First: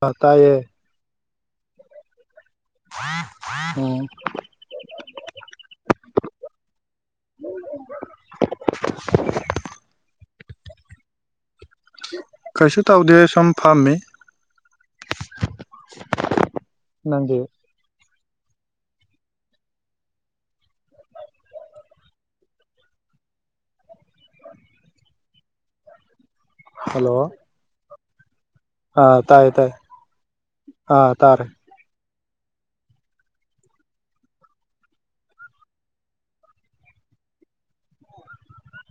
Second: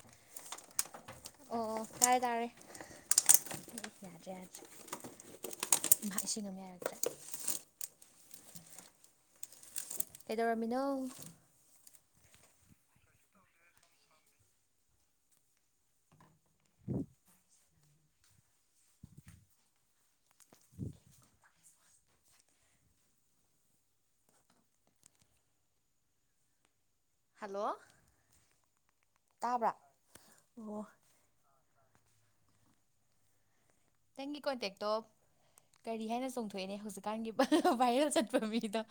ꯄꯀꯥꯏꯌꯦ ꯑꯣ ꯑꯣ ꯇꯥꯔꯦ ꯇꯥꯔꯦ ꯑꯣ ꯌꯥꯗ꯭ꯔꯦ ꯌꯥꯗ꯭ꯔꯦ ꯁꯤ ꯑꯗꯨꯝ ꯌꯥꯔꯛꯇ꯭ꯔꯦ [inaudible] ꯀꯩꯗꯧꯔꯃꯤꯅꯣ ꯀꯩꯁꯨ ꯇꯧꯗꯦ ꯁꯨꯝ ꯐꯝꯃꯤ ꯅꯪꯗꯤ ꯍꯜꯂꯣ ꯍꯦꯜꯂꯣ ꯑꯥ ꯇꯥꯏꯌꯦ ꯇꯥꯏꯌꯦ ꯑꯣ ꯑꯥ ꯇꯥꯔꯦ ꯅꯪꯒꯤ ꯀꯣꯟꯇꯦꯛꯇꯣꯞ ꯀꯔꯤ ꯍꯥꯏꯅ ꯆꯣꯡꯊꯣꯛꯑꯦꯅꯦ ꯍꯧꯖꯤꯛꯀꯥꯟꯒꯤ ꯚꯥꯏꯔꯦꯜ ꯆꯠꯄ ꯃꯤꯗꯣ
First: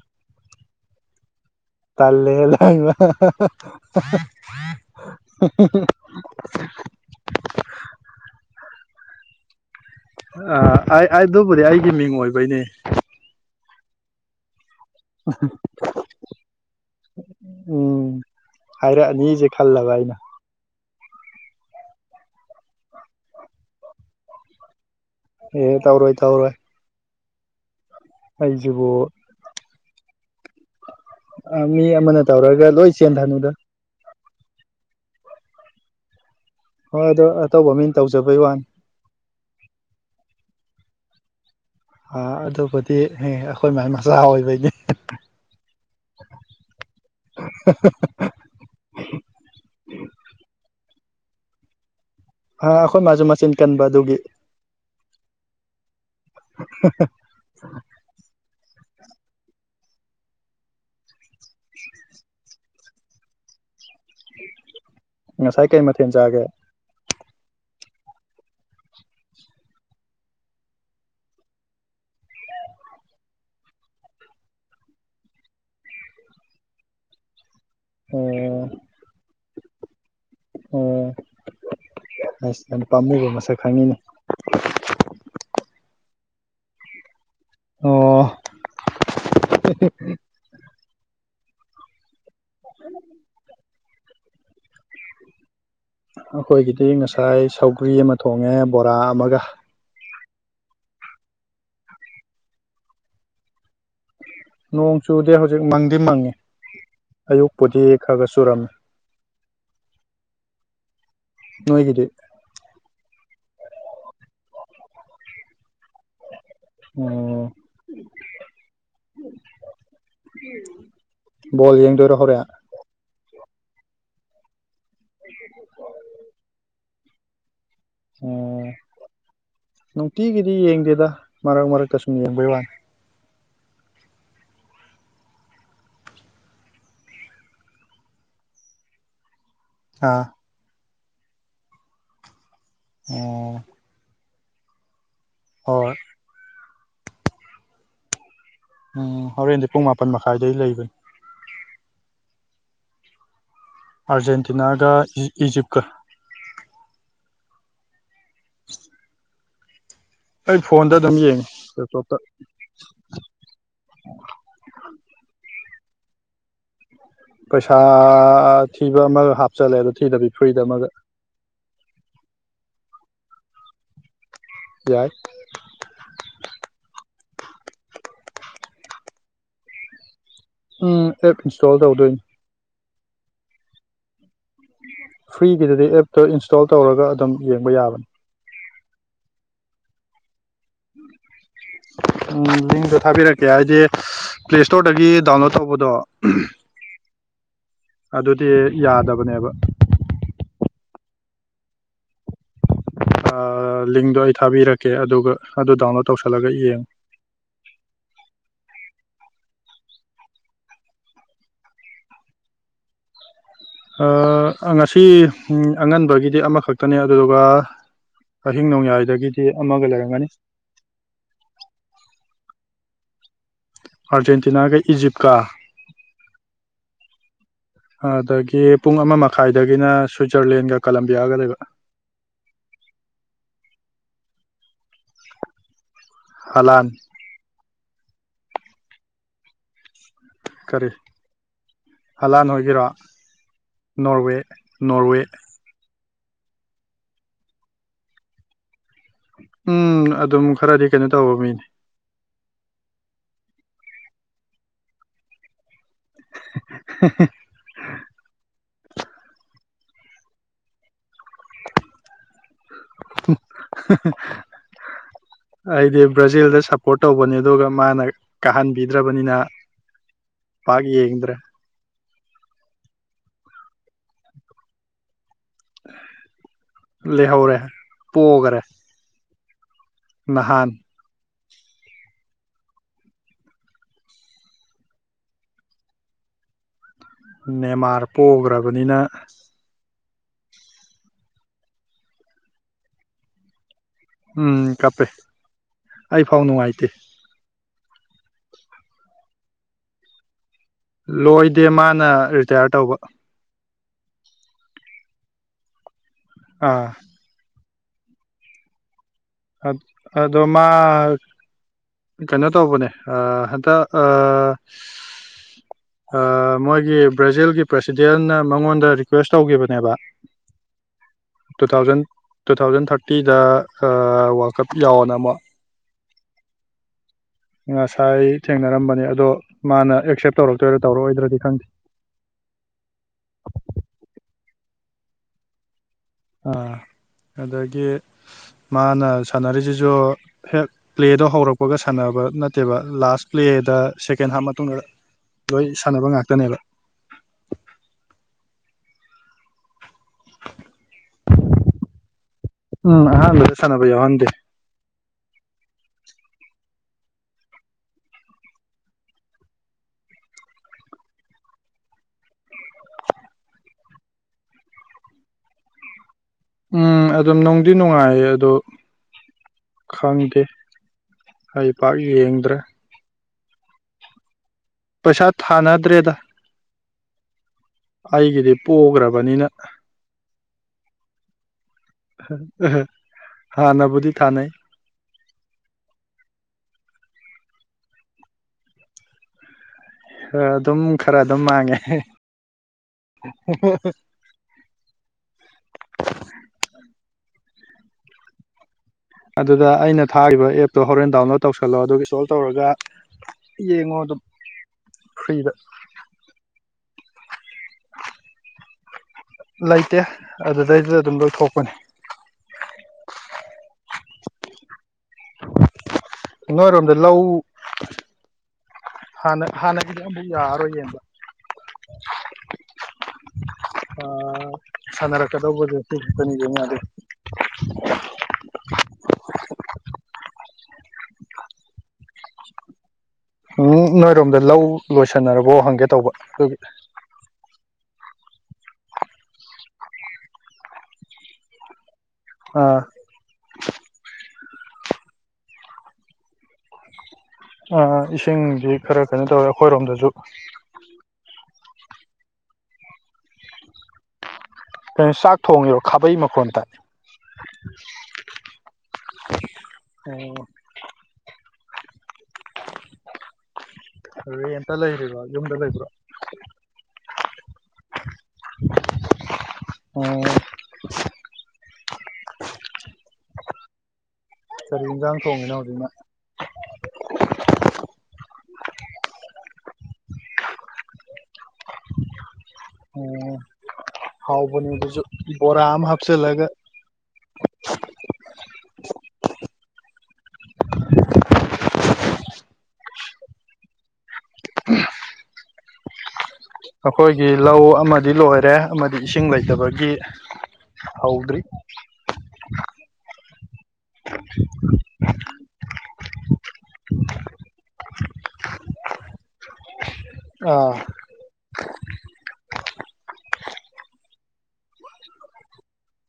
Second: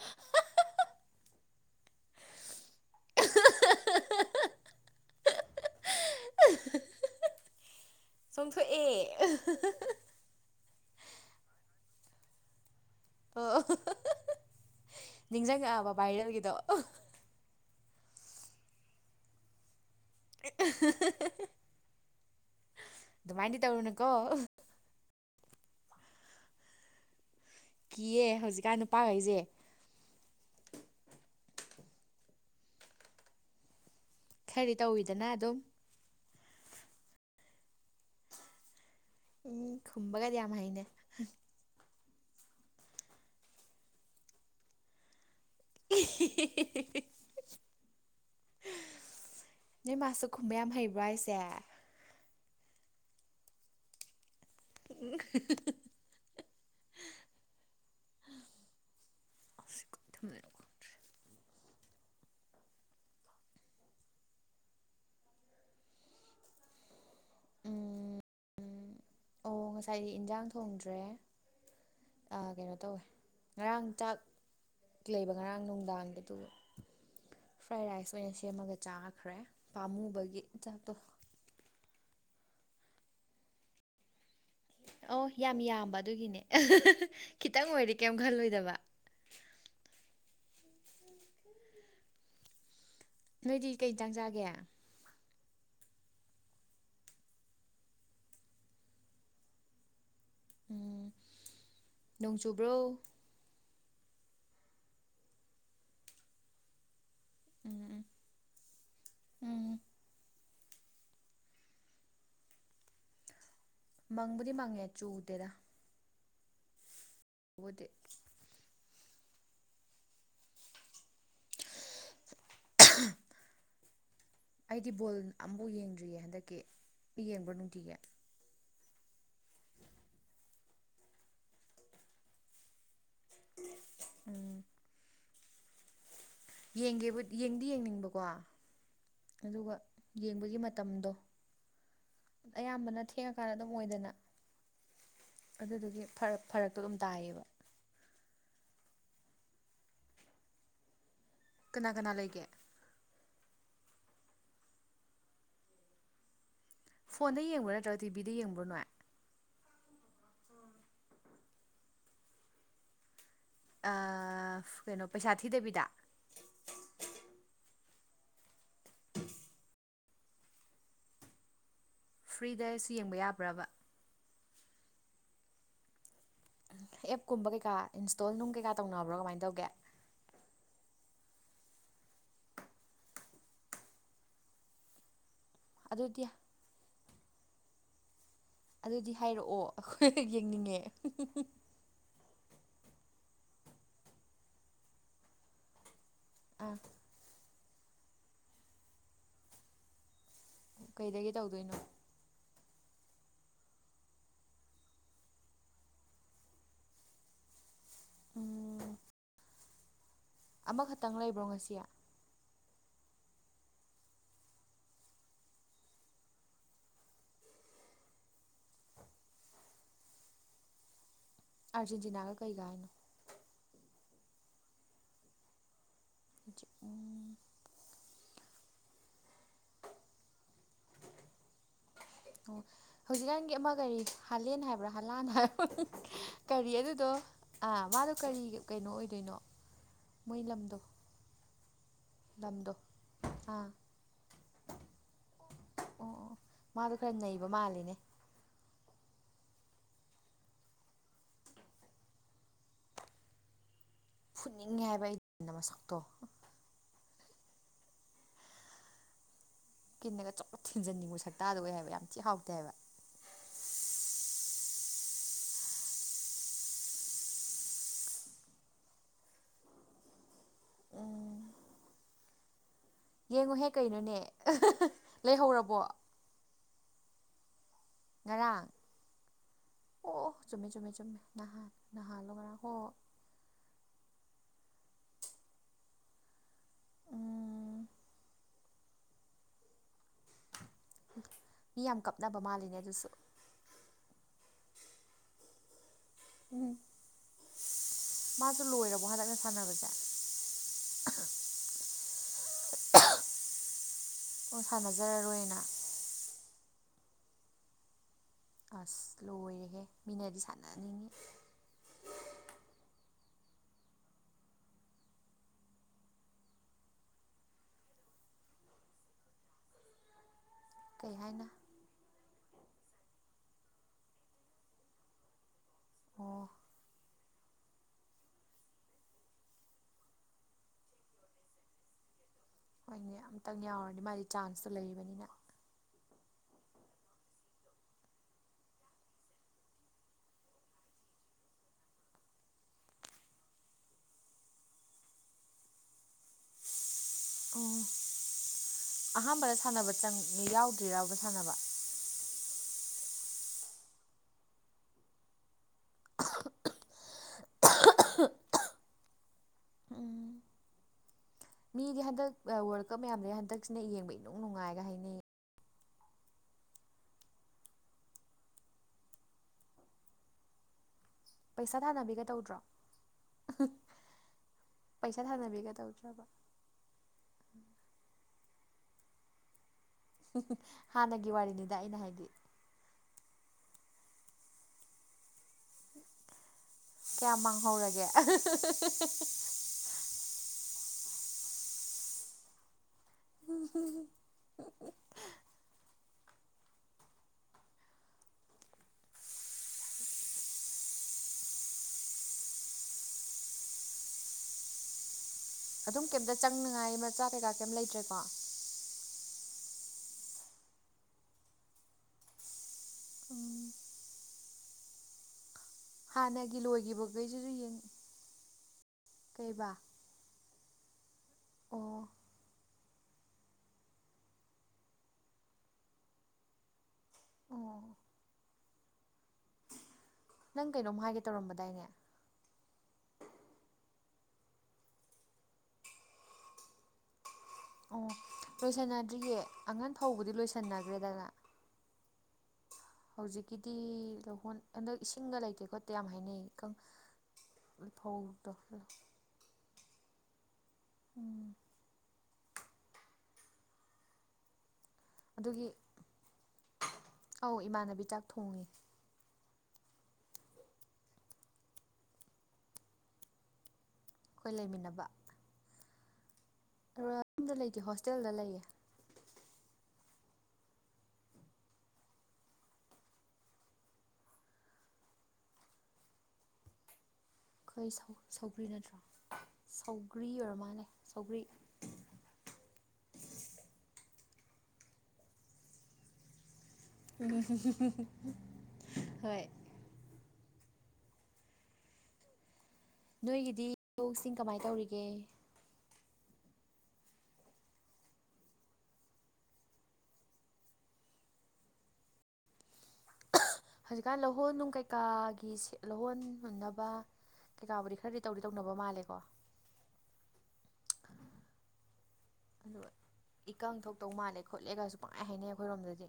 ꯇꯂ ꯂꯕ [inaudible] ꯆꯣꯡꯊꯣꯛꯑꯦ [unintelligible] ꯑꯥ ꯑꯥꯏ ꯑꯥꯏ ꯗꯨꯕꯨꯗꯤ ꯑꯩꯒꯤ ꯃꯤꯡ ꯑꯣꯏꯕꯩꯅꯦ ꯑꯣ ꯑꯣ [unintelligible] ꯅꯤꯡꯖꯪꯉꯛꯑꯕ ꯚꯥꯏꯔꯦꯜꯒꯤꯗꯣ [unintelligible] [unintelligible] ꯎꯝ ꯍꯥꯏꯔꯛꯑꯅꯤꯖꯦ ꯈꯜꯂꯕ ꯑꯩꯅ [unintelligible] ꯗꯨꯃꯥꯏꯅꯗꯤ ꯇꯧꯔꯨꯅꯨꯀꯣ ꯑꯦ ꯑꯦ ꯇꯧꯔꯣꯏ ꯇꯧꯔꯣꯏ ꯀꯤꯌꯦ ꯍꯧꯖꯤꯛꯀꯥꯟ ꯑꯩꯁꯤꯕꯨ ꯅꯨꯄꯥꯒꯩꯁꯦ ꯑꯥ ꯃꯤ ꯑꯃꯅ ꯇꯧꯔꯒ ꯂꯣꯏ ꯆꯦꯟꯊꯥꯅꯨꯗ ꯈꯔꯥꯗꯤ ꯇꯧꯋꯤꯗꯅ ꯗꯨꯝ ꯍꯣꯏ ꯑꯗꯣ ꯑꯇꯧꯕ ꯃꯤꯅ ꯇꯧꯖꯕꯩ ꯋꯥꯅꯤ ꯎꯝ ꯈꯨꯝꯕꯒꯗꯤ ꯌꯥꯝ ꯍꯩꯅꯦ [unintelligible] ꯍꯥ ꯑꯗꯨꯕꯨꯗꯤ ꯍꯦ ꯑꯈꯣꯏ ꯃꯥꯏ ꯃꯆꯥ ꯑꯣꯏꯕꯩꯅꯦ [unintelligible] [unintelligible] [unintelligible] ꯅꯣꯏ ꯃꯥꯁꯨ ꯈꯨꯝꯕ ꯌꯥꯝ ꯍꯩꯕ꯭ꯔꯣ ꯍꯥꯏꯁꯦ? ꯍꯥ ꯑꯩꯈꯣꯏ ꯃꯥꯁꯨ ꯃꯆꯤꯟ ꯀꯟꯕ ꯑꯗꯨꯒꯤ [unintelligible] ꯍꯥ ꯍꯥ [unintelligible] ꯉꯁꯥꯏ ꯀꯩ ꯃꯊꯦꯟ ꯆꯥꯒꯦ? ꯑꯣ ꯉꯁꯥꯏꯗꯤ ꯏꯟꯖꯥꯡ ꯊꯣꯡꯗ꯭ꯔꯦ ꯑꯥ ꯀꯩꯅꯣ ꯇꯧꯋꯦ ꯉꯔꯥꯡ ꯆꯥꯛ ꯀ꯭ꯂꯩꯕ ꯉꯔꯥꯡ ꯅꯨꯡꯗꯥꯡꯒꯤ ꯗꯨꯒꯤ ꯐ꯭ꯔꯥꯏ ꯔꯥꯏꯁ ꯑꯣꯏꯅ ꯑꯣ ꯁꯦꯝꯃꯒ ꯆꯥꯈ꯭ꯔꯦ ꯄꯥꯝꯃꯨꯕꯒꯤ ꯆꯥꯛꯇꯣ ꯑꯣ [unintelligible] ꯑꯁ ꯌꯥꯝ ꯄꯥꯝꯃꯨꯕ ꯃꯁꯛ ꯈꯪꯉꯤꯅꯦ ꯑꯧ ꯌꯥꯝ ꯌꯥꯝꯕ ꯑꯗꯨꯒꯤꯅꯦ [unintelligible] ꯈꯤꯇꯪ ꯑꯣꯏꯔꯗꯤ ꯀꯦꯝ ꯈꯜꯂꯣꯏꯗꯕ [unintelligible] ꯍꯦ [unintelligible] [unintelligible] ꯅꯣꯏꯗꯤ ꯀꯩ ꯑꯟꯖꯥꯡ ꯆꯥꯒꯦ? ꯑꯈꯣꯏꯒꯤꯗꯤ ꯉꯁꯥꯏ ꯁꯧꯒ꯭ꯔꯤ ꯑꯃ ꯊꯣꯡꯉꯦ ꯕꯣꯔꯥ ꯑꯃꯒ꯫ ꯎꯝ ꯅꯣꯡ ꯆꯨꯕ꯭ꯔꯣ? ꯅꯣꯡ ꯆꯨꯗꯦ ꯍꯧꯖꯤꯛ ꯃꯪꯗꯤ ꯃꯪꯉꯤ ꯑꯌꯨꯛꯄꯨꯗꯤ ꯎꯝ ꯈꯔ ꯈꯔ ꯆꯨꯔꯝ ꯎꯝ ꯅꯣꯏꯒꯤꯗꯤ? ꯃꯪꯕꯨꯗꯤ ꯃꯪꯉꯦ ꯆꯨꯗꯦꯗ ꯑꯣ ꯕꯨꯗꯤ [unintelligible] ꯕꯣꯜ ꯌꯦꯡꯗꯣꯏꯔꯣ ꯍꯧꯔꯦꯟ? [unintelligible] ꯑꯩꯗꯤ ꯕꯣꯜ ꯑꯝꯐꯥꯎ ꯌꯦꯡꯗ꯭ꯔꯤꯌꯦ ꯍꯟꯗꯛꯀꯤ ꯌꯦꯡꯕ꯭ꯔꯣ ꯅꯨꯡꯇꯤꯒꯤ? ꯑꯣ ꯅꯨꯡꯇꯤꯒꯤꯗꯤ ꯌꯦꯡꯗꯦꯗ ꯃꯔꯛ ꯃꯔꯛꯇ ꯁꯨꯝ ꯌꯦꯡꯕꯩ ꯋꯥꯟ [unintelligible] ꯎꯝ ꯌꯦꯡꯒꯦꯕꯨꯗꯤ ꯌꯦꯡꯗꯤ ꯌꯦꯡꯅꯤꯡꯕꯀꯣ ꯑꯗꯨꯒ ꯑꯥ ꯌꯦꯡꯕꯒꯤ ꯃꯇꯝꯗꯣ ꯑꯌꯥꯝꯕꯅ ꯊꯦꯡꯉꯀꯥꯟꯗ ꯎꯝ ꯑꯗꯨꯝ ꯑꯣꯏꯗꯅ ꯍꯣꯏ ꯑꯗꯨꯗꯨꯒꯤ ꯐꯔ ꯐꯔꯛ ꯇꯣꯗꯨꯝ ꯇꯥꯏꯌꯦꯕ ꯎꯝ ꯍꯧꯔꯦꯟꯗꯤ ꯄꯨꯡ ꯃꯥꯄꯟ ꯃꯈꯥꯏꯗꯩ ꯂꯩꯕꯟ ꯀꯅꯥ ꯀꯅꯥ ꯂꯩꯒꯦ? ꯑꯥꯔꯖꯦꯟꯇꯤꯅꯥꯒ ꯏꯤ ꯏꯖꯤꯞꯀ꯫ ꯐꯣꯟꯗ ꯌꯦꯡꯕ꯭ꯔꯥ ꯅꯠꯇ꯭ꯔꯒ ꯇꯤꯚꯤꯗ ꯌꯦꯡꯕ꯭ꯔꯣ ꯅꯣꯏ? ꯑꯩ ꯐꯣꯟꯗ ꯑꯗꯨꯝ ꯌꯦꯡꯉꯤ ꯂꯦꯞꯇꯣꯞꯇꯥ ꯑꯥ [unintelligible] ꯀꯩꯅꯣ ꯄꯩꯁꯥ ꯊꯤꯗꯕꯤꯗ? ꯄꯩꯁꯥ ꯊꯤꯕ ꯑꯃꯒ ꯍꯥꯞꯆꯜꯂꯦ ꯑꯗꯣ ꯊꯤꯗꯕꯤ ꯐꯔꯤꯗ ꯑꯃꯒ ꯐ꯭ꯔꯤꯗꯁꯨ ꯌꯦꯡꯕ ꯌꯥꯕ꯭ꯔꯕ ꯌꯥꯏ ꯑꯦꯞ ꯀꯨꯝꯕ ꯀꯩꯀꯥ ꯏꯟꯁꯇꯣꯜ ꯅꯨꯡ ꯀꯩꯀꯥ ꯇꯧꯅꯕ꯭ꯔꯣ ꯀꯃꯥꯏꯅ ꯇꯧꯒꯦ ꯎꯝ ꯑꯦꯞ ꯏꯟꯁꯇꯣꯜ ꯇꯧꯗꯣꯏ ꯐ꯭ꯔꯤꯒꯤꯗꯗꯤ ꯑꯗꯨꯗꯤ ꯑꯦꯞꯇꯣ ꯏꯟꯁꯇꯣꯜ ꯇꯧꯔꯒ ꯑꯗꯨꯝ ꯌꯦꯡꯕ ꯌꯥꯕꯅꯤ ꯑꯗꯨꯗꯤ ꯍꯥꯏꯔꯛꯑꯣ ꯑꯩꯈꯣꯏ ꯌꯦꯡꯅꯤꯡꯉꯦ ꯎꯝ ꯂꯤꯡꯗꯣ ꯊꯥꯕꯤꯔꯛꯀꯦ ꯍꯥꯏꯗꯤ ꯄ꯭ꯂꯦ ꯁꯇꯣꯔꯗꯒꯤ ꯗꯥꯎꯟꯂꯣꯗ ꯇꯧꯕꯗꯣ ꯑꯥ ꯑꯗꯨꯗꯤ ꯌꯥꯗꯕꯅꯦꯕ ꯀꯩꯗꯒꯤ ꯇꯧꯗꯣꯏꯅꯣ ꯂꯤꯡꯗꯣ ꯑꯩ ꯊꯥꯕꯤꯔꯛꯀꯦ ꯑꯗꯨꯒ ꯑꯗꯨ ꯗꯥꯎꯟꯂꯣꯗ ꯇꯧꯁꯜꯂꯒ ꯌꯦꯡꯉꯨ ꯎꯝ ꯑꯃ ꯈꯇꯪ ꯂꯩꯕ꯭ꯔꯣ ꯉꯁꯤ ꯉꯁꯤ ꯑꯉꯟꯕꯒꯤꯗꯤ ꯑꯃꯈꯛꯇꯅꯦ ꯑꯗꯨꯗꯨꯒ ꯑꯍꯤꯡ ꯅꯣꯡꯌꯥꯏꯗꯒꯤꯗꯤ ꯑꯃꯒ ꯂꯩꯔꯝꯒꯅꯤ ꯑꯥꯔꯖꯦꯟꯇꯤꯅꯥꯒ ꯀꯩꯒ ꯍꯥꯏꯅꯣ ꯑꯥꯔꯖꯦꯟꯇꯤꯅꯥꯒ ꯏꯖꯤꯞꯀ ꯖꯤꯞ ꯎꯝ ꯑꯗꯒꯤ ꯄꯨꯡ ꯑꯃ ꯃꯈꯥꯏꯗꯒꯤꯅ ꯁ꯭ꯋꯤꯖꯔꯂꯦꯟꯒ ꯀꯂꯝꯕꯤꯌꯥꯒ ꯂꯩꯕ ꯑꯣ ꯍꯧꯖꯤꯛꯀꯥꯟꯒꯤ ꯑꯃ ꯀꯔꯤ ꯍꯥꯂꯦꯟ ꯍꯥꯏꯕ꯭ꯔꯥ ꯍꯥꯂꯥꯟ ꯍꯥꯏꯕ ꯀꯔꯤ ꯍꯂꯥꯟ ꯑꯗꯨꯗꯣ ꯃꯥꯗꯣ ꯀꯔꯤ ꯀꯩꯅꯣ ꯑꯣꯏꯗꯣꯏꯅꯣ ꯃꯣꯏ ꯂꯝꯗꯣ ꯀꯔꯤ ꯍꯂꯥꯟ ꯂꯝꯗꯣ ꯍꯣꯏꯒꯤꯔꯣ ꯑꯥ ꯅꯣꯔꯋꯦ ꯅꯣꯔꯋꯦ ꯑꯣ ꯑꯣ ꯃꯥꯗꯣ ꯈꯔ ꯅꯩꯕ ꯃꯥꯜꯂꯤꯅꯦ ꯎꯝ ꯑꯗꯨꯝ ꯈꯔꯗꯤ ꯀꯩꯅꯣ ꯇꯧꯕ ꯃꯤꯅꯦ ꯐꯨꯅꯤꯡꯉꯦ ꯍꯥꯏꯕ ꯑꯩꯟ ꯑꯃꯁꯛꯇꯣ [inaudible] ꯀꯤꯟꯅꯒ ꯆꯣꯂ ꯊꯦꯡꯖꯤꯟꯅꯤꯡꯉꯨ ꯁꯛꯇꯇꯥꯗꯦ ꯍꯥꯏꯕ ꯌꯥꯝ ꯊꯤ ꯍꯥꯎꯇꯦ ꯍꯥꯏꯕ [inaudible] ꯑꯩꯗꯤ ꯕ꯭ꯔꯥꯖꯤꯜꯗ ꯁꯞꯄꯣꯔꯠ ꯇꯧꯕꯅꯤ ꯑꯗꯨꯒ ꯃꯥꯅ ꯀꯥꯍꯟꯕꯤꯗ꯭ꯔꯕꯅꯤꯅ ꯄꯥꯛ ꯌꯦꯡꯗ꯭ꯔꯦ ꯎꯝ ꯌꯦꯡꯉꯨꯍꯦ ꯀꯩꯅꯣꯅꯦ ꯂꯩꯍꯧꯔꯕꯣ ꯂꯦꯍꯧꯔꯦ ꯄꯣꯒꯔꯦ ꯉꯔꯥꯡ ꯑꯣ ꯆꯨꯝꯃꯦ ꯆꯨꯝꯃꯦ ꯆꯨꯝꯃꯦ ꯅꯍꯥꯟ ꯅꯍꯥꯜꯂꯣꯒꯔ ꯍꯣ ꯎꯝ ꯅꯦꯃꯥꯔ ꯄꯣꯛꯈ꯭ꯔꯕꯅꯤꯅ ꯃꯤ ꯌꯥꯝ ꯀꯞꯅꯕ ꯃꯥꯜꯂꯤꯅꯦ ꯑꯗꯨꯁꯨ ꯎꯝ ꯀꯞꯄꯦ ꯑꯩꯐꯥꯎ ꯅꯨꯡꯉꯥꯏꯇꯦ ꯃꯥꯁꯨ ꯂꯣꯏꯔꯕꯣ ꯍꯟꯗꯛꯅ ꯁꯥꯟꯅꯕꯁꯦ ꯂꯣꯏꯗꯦ ꯃꯥꯅ ꯔꯤꯇꯥꯌꯔ ꯇꯧꯕ ꯑꯣ ꯁꯥꯟꯅꯖꯔꯔꯣꯏꯅ ꯑꯥ ꯑꯁ ꯂꯣꯏꯔꯦꯍꯦ ꯃꯤꯅꯗꯤ ꯑꯗꯣ ꯃꯥ ꯁꯥꯟꯅꯅꯤꯡꯉꯤ ꯀꯩꯅꯣ ꯇꯧꯕꯅꯦ ꯍꯟꯇꯛ ꯃꯣꯏꯒꯤ ꯕ꯭ꯔꯥꯖꯤꯜꯒꯤ ꯄ꯭ꯔꯁꯤꯗꯦꯟꯅ ꯃꯉꯣꯟꯗ ꯔꯤꯀ꯭ꯋꯦꯁ ꯇꯧꯈꯤꯕꯅꯦꯕ ꯀꯩ ꯍꯥꯏꯅ ꯇꯨ ꯊꯥꯎꯖꯟ ꯇꯨ ꯊꯥꯎꯖꯟ ꯊꯥꯔꯇꯤꯗ ꯋꯥꯔꯜ ꯀꯞ ꯌꯥꯎꯅ ꯑꯃꯨꯛ ꯑꯣ ꯉꯁꯥꯏ ꯊꯦꯡꯅꯔꯝꯕꯅꯤ ꯑꯗꯣ ꯃꯥꯅ ꯑꯦꯛꯁꯦꯞ ꯇꯧꯔꯛꯇꯣꯏꯔꯣ ꯇꯧꯔꯛꯑꯣꯏꯗ꯭ꯔꯗꯤ ꯈꯪꯗꯦ ꯍꯣꯏꯅꯦ ꯑꯝꯇꯪ ꯌꯥꯎꯔꯗꯤ ꯃꯥꯗꯤ ꯆꯥꯟꯁꯇꯨ ꯂꯩꯕꯅꯤꯅ ꯑꯥ ꯑꯗꯒꯤ ꯃꯥꯅ ꯁꯥꯟꯅꯔꯤꯁꯤꯁꯨ ꯍꯦꯛ ꯄ꯭ꯂꯦꯗꯣ ꯍꯧꯔꯛꯄꯒ ꯁꯥꯟꯅꯕ ꯅꯠꯇꯦꯕ ꯂꯥꯁ ꯄ꯭ꯂꯦꯗ ꯁꯦꯀꯦꯟ ꯍꯥꯞ ꯃꯇꯨꯡꯗ ꯂꯣꯏ ꯁꯥꯟꯅꯕ ꯉꯥꯛꯇꯅꯦꯕ ꯎꯝ ꯑꯍꯥꯟꯕꯗ ꯁꯥꯟꯅꯕ ꯆꯪꯉ ꯌꯥꯎꯗ꯭ꯔꯤꯔꯎꯕ ꯁꯥꯟꯅꯕ ꯎꯝ ꯑ ꯁꯅꯕꯌꯣ ꯍꯗꯦ ꯃꯤꯗꯤ ꯍꯟꯗꯛ ꯋꯥꯔꯜ ꯀꯞ ꯃꯌꯥꯝꯗ ꯍꯟꯗꯛꯁꯤꯅ ꯌꯦꯡꯕ ꯏ ꯅꯨꯡ ꯅꯨꯡꯉꯥꯏꯒ ꯍꯥꯏꯅꯩꯌꯦ ꯎꯝ ꯑꯗꯨꯝ ꯅꯨꯡꯗꯤ ꯅꯨꯡꯉꯥꯏꯌꯦ ꯑꯗꯣ ꯈꯪꯗꯦ ꯑꯩ ꯄꯩꯁꯥ ꯄꯥꯛ ꯊꯥꯅꯕꯤꯒ ꯌꯦꯡꯗ꯭ꯔꯦ ꯇꯧꯗ꯭ꯔꯣ ꯄꯩꯁꯥ ꯊꯥꯅꯕꯤꯒꯗꯧꯗ꯭ꯔꯕ ꯑꯩꯒꯤꯗꯤ ꯄꯣꯈ꯭ꯔꯕꯅꯤꯅ ꯍꯥꯟꯅꯒꯤ ꯋꯥꯔꯤꯅꯤꯗ ꯑꯩꯅ ꯍꯥꯏꯗꯤ ꯑꯍ ꯍꯥꯟꯕꯨꯗꯤ ꯊ ꯀꯌꯥꯝ ꯃꯥꯡꯍꯧꯔꯒꯦ ꯑꯗꯨꯝ ꯈꯔ ꯑꯗꯨꯝ ꯃꯥꯡꯉꯦ ꯑꯗꯨꯗ ꯑꯩꯅ ꯊꯥꯈꯤꯕ ꯑꯦꯞꯇꯣ ꯍꯣꯔꯦꯟ ꯗꯥꯎꯟꯂꯣꯗ ꯇꯧꯁꯜꯂꯣ ꯑꯗꯨꯒ ꯏꯟꯁꯇꯣꯜ ꯇꯧꯔꯒ ꯌꯦꯡꯉꯣ ꯑꯗꯨꯝ ꯐ꯭ꯔꯤꯗ ꯑꯗꯨꯝ ꯀꯩꯝꯇ ꯆꯪꯅꯉꯥꯏ ꯃꯆꯥ ꯀꯩꯀꯥ ꯀꯩꯝ ꯂꯩꯇ꯭ꯔꯦꯀꯣ ꯂꯩꯇꯦ ꯑꯗꯨꯗꯩꯗꯨꯗ ꯑꯗꯨꯝ ꯂꯧꯣꯏꯊꯣꯛꯄꯅꯤ ꯎ ꯅꯣꯏꯔꯣꯝꯗ ꯂꯧ ꯍꯥꯟꯅ ꯀꯩꯕꯥ ꯍꯥꯟꯅꯒꯤ ꯕꯨ ꯌꯔ ꯑꯣꯏ ꯑꯣ ꯁꯥꯟꯅꯔꯛꯀꯗꯧꯕꯁꯦꯤꯄꯅꯤꯗꯅꯗꯦ ꯑꯣ ꯅꯪ ꯀꯩꯅꯣꯝ ꯍꯥꯏꯒꯦ ꯇꯧꯔꯝꯕꯗꯥꯏꯅꯦ ꯎꯝ ꯅꯣꯏꯔꯣꯝꯗ ꯂꯧ ꯂꯣꯏꯁꯟꯅꯔꯕꯣ ꯍꯪꯒꯦ ꯇꯧꯕ ꯑꯗꯨꯒꯤ ꯑꯣ ꯂꯣꯏꯁꯟꯅꯗ꯭ꯔꯤꯌꯦ ꯑꯉꯥꯡ ꯐꯥꯎꯧꯕꯗꯤ ꯂꯣꯏꯁꯟꯅꯈ꯭ꯔꯦꯗꯅ ꯑ ꯍꯧꯖꯤꯛꯀꯤꯗꯤ ꯂꯧꯍꯣꯟ ꯍꯟꯗꯛ ꯏꯁꯤꯡꯒ ꯂꯩꯇꯦ ꯈꯣꯠꯇꯦ ꯌꯥꯝ ꯍꯥꯏꯅꯩꯌꯦ ꯏꯀꯪ ꯑ ꯑ ꯏꯁꯤꯡꯖꯤ ꯈꯔ ꯀꯩꯅꯣ ꯇꯧꯋꯦ ꯑꯈꯣꯏꯔꯣꯝꯗꯁꯨ ꯎꯝ ꯀꯩꯅꯣ ꯆꯥꯛ ꯑꯗꯨꯒꯤ ꯊꯣꯡꯉꯤꯔꯣ ꯈꯥꯕꯩ ꯃꯈꯣꯟ ꯇꯥꯏ ꯑꯧ ꯏꯃꯥꯟꯅꯕꯤ ꯆꯥꯛ ꯊꯣꯡꯉꯤ ꯑꯣ ꯑꯩꯈꯣꯏ ꯔꯦꯟꯇ ꯂꯩꯃꯤꯟꯅꯕ ꯂꯩꯔꯤꯕ ꯌꯨꯝꯗ ꯂꯩꯔꯤꯕ ꯌꯨꯝꯗ ꯂꯩꯇꯦ ꯍꯣꯁꯇꯦꯜꯗ ꯂꯩꯌꯦ ꯑꯣ ꯀꯔꯤ ꯏꯟꯖꯥꯡ ꯊꯣꯡꯉꯤꯅꯣ ꯍꯧꯖꯤꯛꯅ ꯀꯩ ꯁꯧꯒ꯭ꯔꯤ ꯅꯠꯇ꯭ꯔꯣ ꯁꯧꯒ꯭ꯔꯤ ꯑꯣꯏꯔ ꯃꯥꯜꯂꯦ ꯁꯧꯒ꯭ꯔꯤ ꯑꯣ ꯍꯥꯎꯕꯅꯤ ꯑꯗꯨꯁꯨ ꯕꯣꯔꯥ ꯑꯃ ꯍꯥꯞꯆꯤꯜꯂꯒ ꯍꯣꯏ ꯅꯣꯏꯒꯤꯗꯤ ꯂꯧꯁꯤꯡ ꯀꯃꯥꯏ ꯇꯧꯔꯤꯒꯦ ꯑꯈꯣꯏꯒꯤ ꯂꯧ ꯑꯃꯗꯤ ꯂꯣꯏꯔꯦ ꯑꯃꯗꯤ ꯏꯁꯤꯡ ꯂꯩꯇꯕꯒꯤ ꯍꯧꯗ꯭ꯔꯤ ꯍꯧꯖꯤꯛꯀꯥꯟ ꯂꯧꯍꯣꯟꯅꯨꯡ ꯀꯩꯀꯥꯒꯤꯁꯦ ꯂꯧꯍꯣꯟ ꯍꯨꯟꯅꯕ ꯀꯩꯀꯥꯕꯨꯗꯤ ꯈꯔꯕꯨꯗꯤ ꯇꯧꯗꯤ ꯇꯧꯅꯕ ꯃꯥꯜꯂꯦꯀꯣ ꯑꯥ [inaudible] ꯑꯗꯨꯒ ꯏꯀꯪ ꯊꯣꯛꯇꯧ ꯃꯥꯜꯂꯦ ꯈꯣꯠꯂꯦꯒꯁꯨ ꯄꯪꯍꯥꯏ ꯍꯥꯏꯅꯩ ꯑꯈꯣꯏꯔꯣꯝꯗꯗꯤ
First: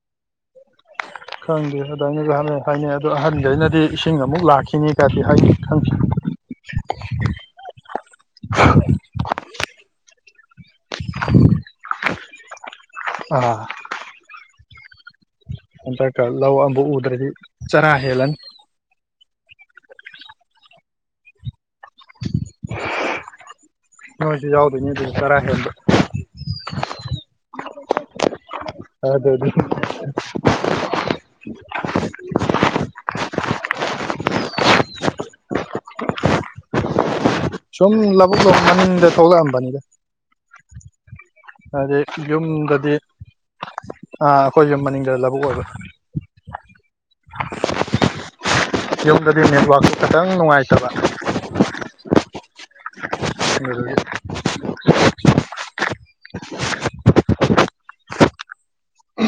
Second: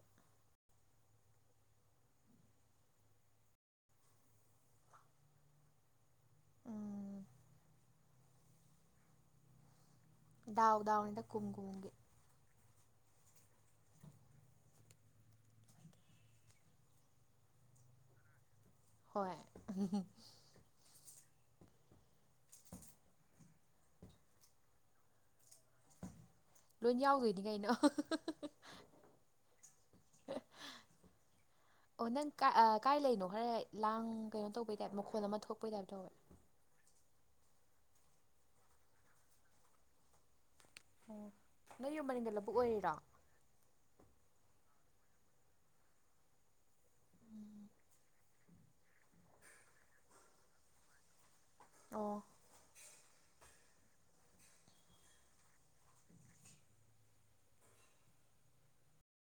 ꯈꯪꯗꯦ ꯑꯗꯨꯃꯥꯏꯅꯁꯨꯍꯥꯟꯅ ꯍꯥꯏꯅꯩ ꯑꯗꯣ ꯑꯍꯟꯈꯩꯅꯗꯤ ꯏꯁꯤꯡ ꯑꯃꯨꯛ ꯂꯥꯛꯈꯤꯅꯤꯒꯗꯤ ꯍꯥꯏꯅꯩ ꯈꯪꯗꯦ ꯎꯝ ꯍ ꯗꯥꯎꯗꯥꯎꯅꯦꯗ ꯀꯨꯝꯀꯨꯝꯒꯤ ꯑꯥ ꯍꯟꯗꯛꯀ ꯂꯧ ꯑꯃꯕꯨ ꯎꯗ꯭ꯔꯗꯤ ꯆꯔꯥ ꯍꯦꯜꯂꯅꯤ ꯍꯣꯏ ꯑꯍꯨꯝꯍꯨꯝ [inaudible] ꯅꯣꯏꯁꯨ ꯌꯥꯎꯗꯣꯏꯅꯤ ꯑꯗꯨꯗ ꯆꯔꯥ ꯍꯦꯟꯕ ꯂꯣꯏ ꯌꯥꯎꯗꯣꯏꯅꯤ ꯀꯩꯅꯣ [unintelligible] ꯑꯗꯨꯅꯤ [inaudible] ꯑꯣ ꯅꯪ ꯀ ꯀꯥꯏ ꯂꯩꯅꯣ ꯈꯔ ꯂꯥꯡ ꯀꯩꯅꯣ ꯇꯧꯕꯩ ꯇꯥꯏꯞ ꯃꯈꯣꯟ ꯑꯃ ꯊꯣꯛꯄꯩ ꯇꯥꯏꯞ ꯇꯧꯋꯦ ꯁꯨꯝ ꯂꯧꯕꯨꯛ ꯂꯣꯝ ꯃꯅꯤꯡꯗ ꯊꯣꯛꯂꯛꯑꯝꯕꯅꯤꯗ ꯑꯣ ꯅꯪ ꯍꯥꯏꯗꯤ ꯌꯨꯝ ꯃꯅꯤꯡꯗ ꯂꯧꯕꯨꯛ ꯑꯣꯏꯔꯤꯔꯣ ꯌꯨꯝꯗꯗꯤ ꯑ ꯑꯩꯈꯣꯏ ꯌꯨꯝ ꯃꯅꯤꯡꯗ ꯂꯧꯕꯨꯛ ꯑꯣꯏꯕ ꯎꯝꯍꯨꯝ ꯌꯨꯝꯗꯗꯤ ꯅꯦꯠꯋꯥꯛꯁ ꯈꯤꯇꯪ ꯅꯨꯡꯉꯥꯏꯇꯕ ꯑꯣ [unintelligible]